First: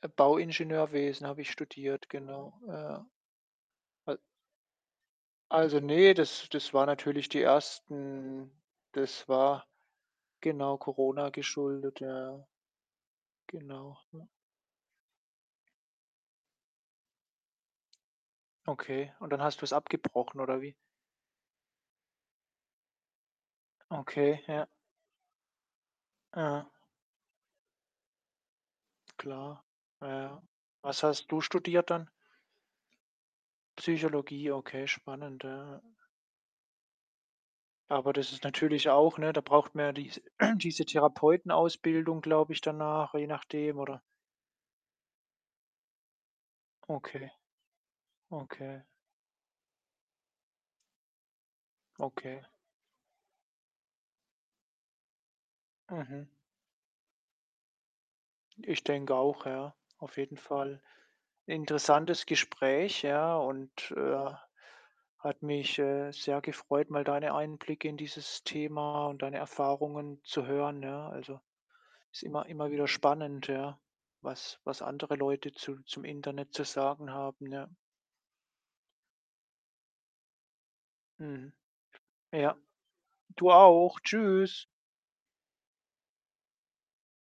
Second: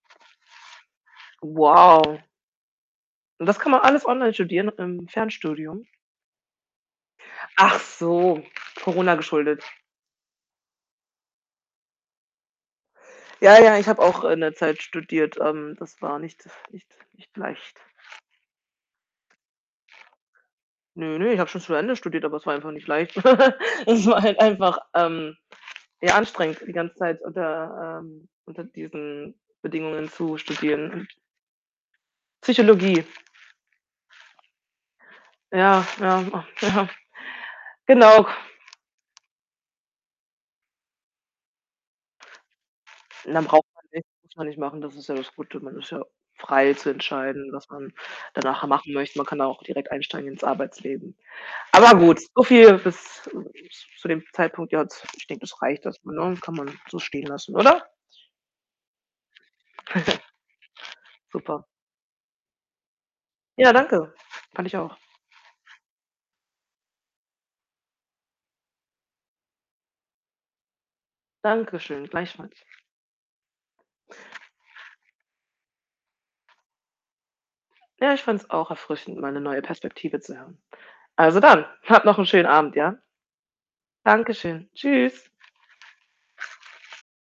Äh, Bauingenieurwesen habe ich studiert, Wow. genau, ja. Und das kann man alles Al online studieren mit 'nem also, Fernstudium? ne, das das war natürlich die Ach so, ersten Corona das geschuldet. war genau, Corona geschuldet. Ja, ja. Ja, ja, ich Genau, habe auch ne? in der Zeit studiert. Ähm, das war nicht nicht nicht leicht. Okay. Und dann hast du's abgebrochen oder wie? Ne, ne, ich habe schon zu Ende studiert, aber es war einfach nicht leicht. Es war halt Okay, ja. einfach, ähm, ja, anstrengend Aha. die ganze Zeit unter ähm, unter diesen Klar, Bedingungen zu ja. Was studieren. hast du studiert dann? Psychologie. Psychologie, okay, spannend. Ja. Ja, ja. Oh ja. Aber Genau. das ist natürlich auch, ne, da braucht man ja dies diese Therapeutenausbildung, glaube ich, danach, je Und dann braucht nachdem, man oder nicht muss man nicht machen. Das ist ja das Gute. Man ist ja frei zu Okay. entscheiden, was man danach Okay. machen möchte. Man kann da auch direkt einsteigen ins Arbeitsleben. Aber gut, Okay. so viel bis z zu dem Zeitpunkt jetzt. Ich denke, das reicht erstmal, Mhm. ne, kann man so stehen lassen, oder? Ich denke auch, ja, auf jeden Fall. Super. Interessantes Gespräch, ja, Ja, und, danke. ja, Fand ich auch. hat mich, äh, sehr gefreut, mal deine Einblicke in dieses Thema und deine Erfahrungen zu hören, ja. Also, Danke schön, ist immer gleichfalls. immer wieder spannend, ja, was was andere Leute zu zum Internet zu sagen haben, ja. Ja, ich fand's auch erfrischend, mal 'ne neue Perspektive zu hören. Also, Mhm. dann, hab noch 'n schönen Ja. Abend, ja? Du auch. Danke Tschüss. schön. Tschüss.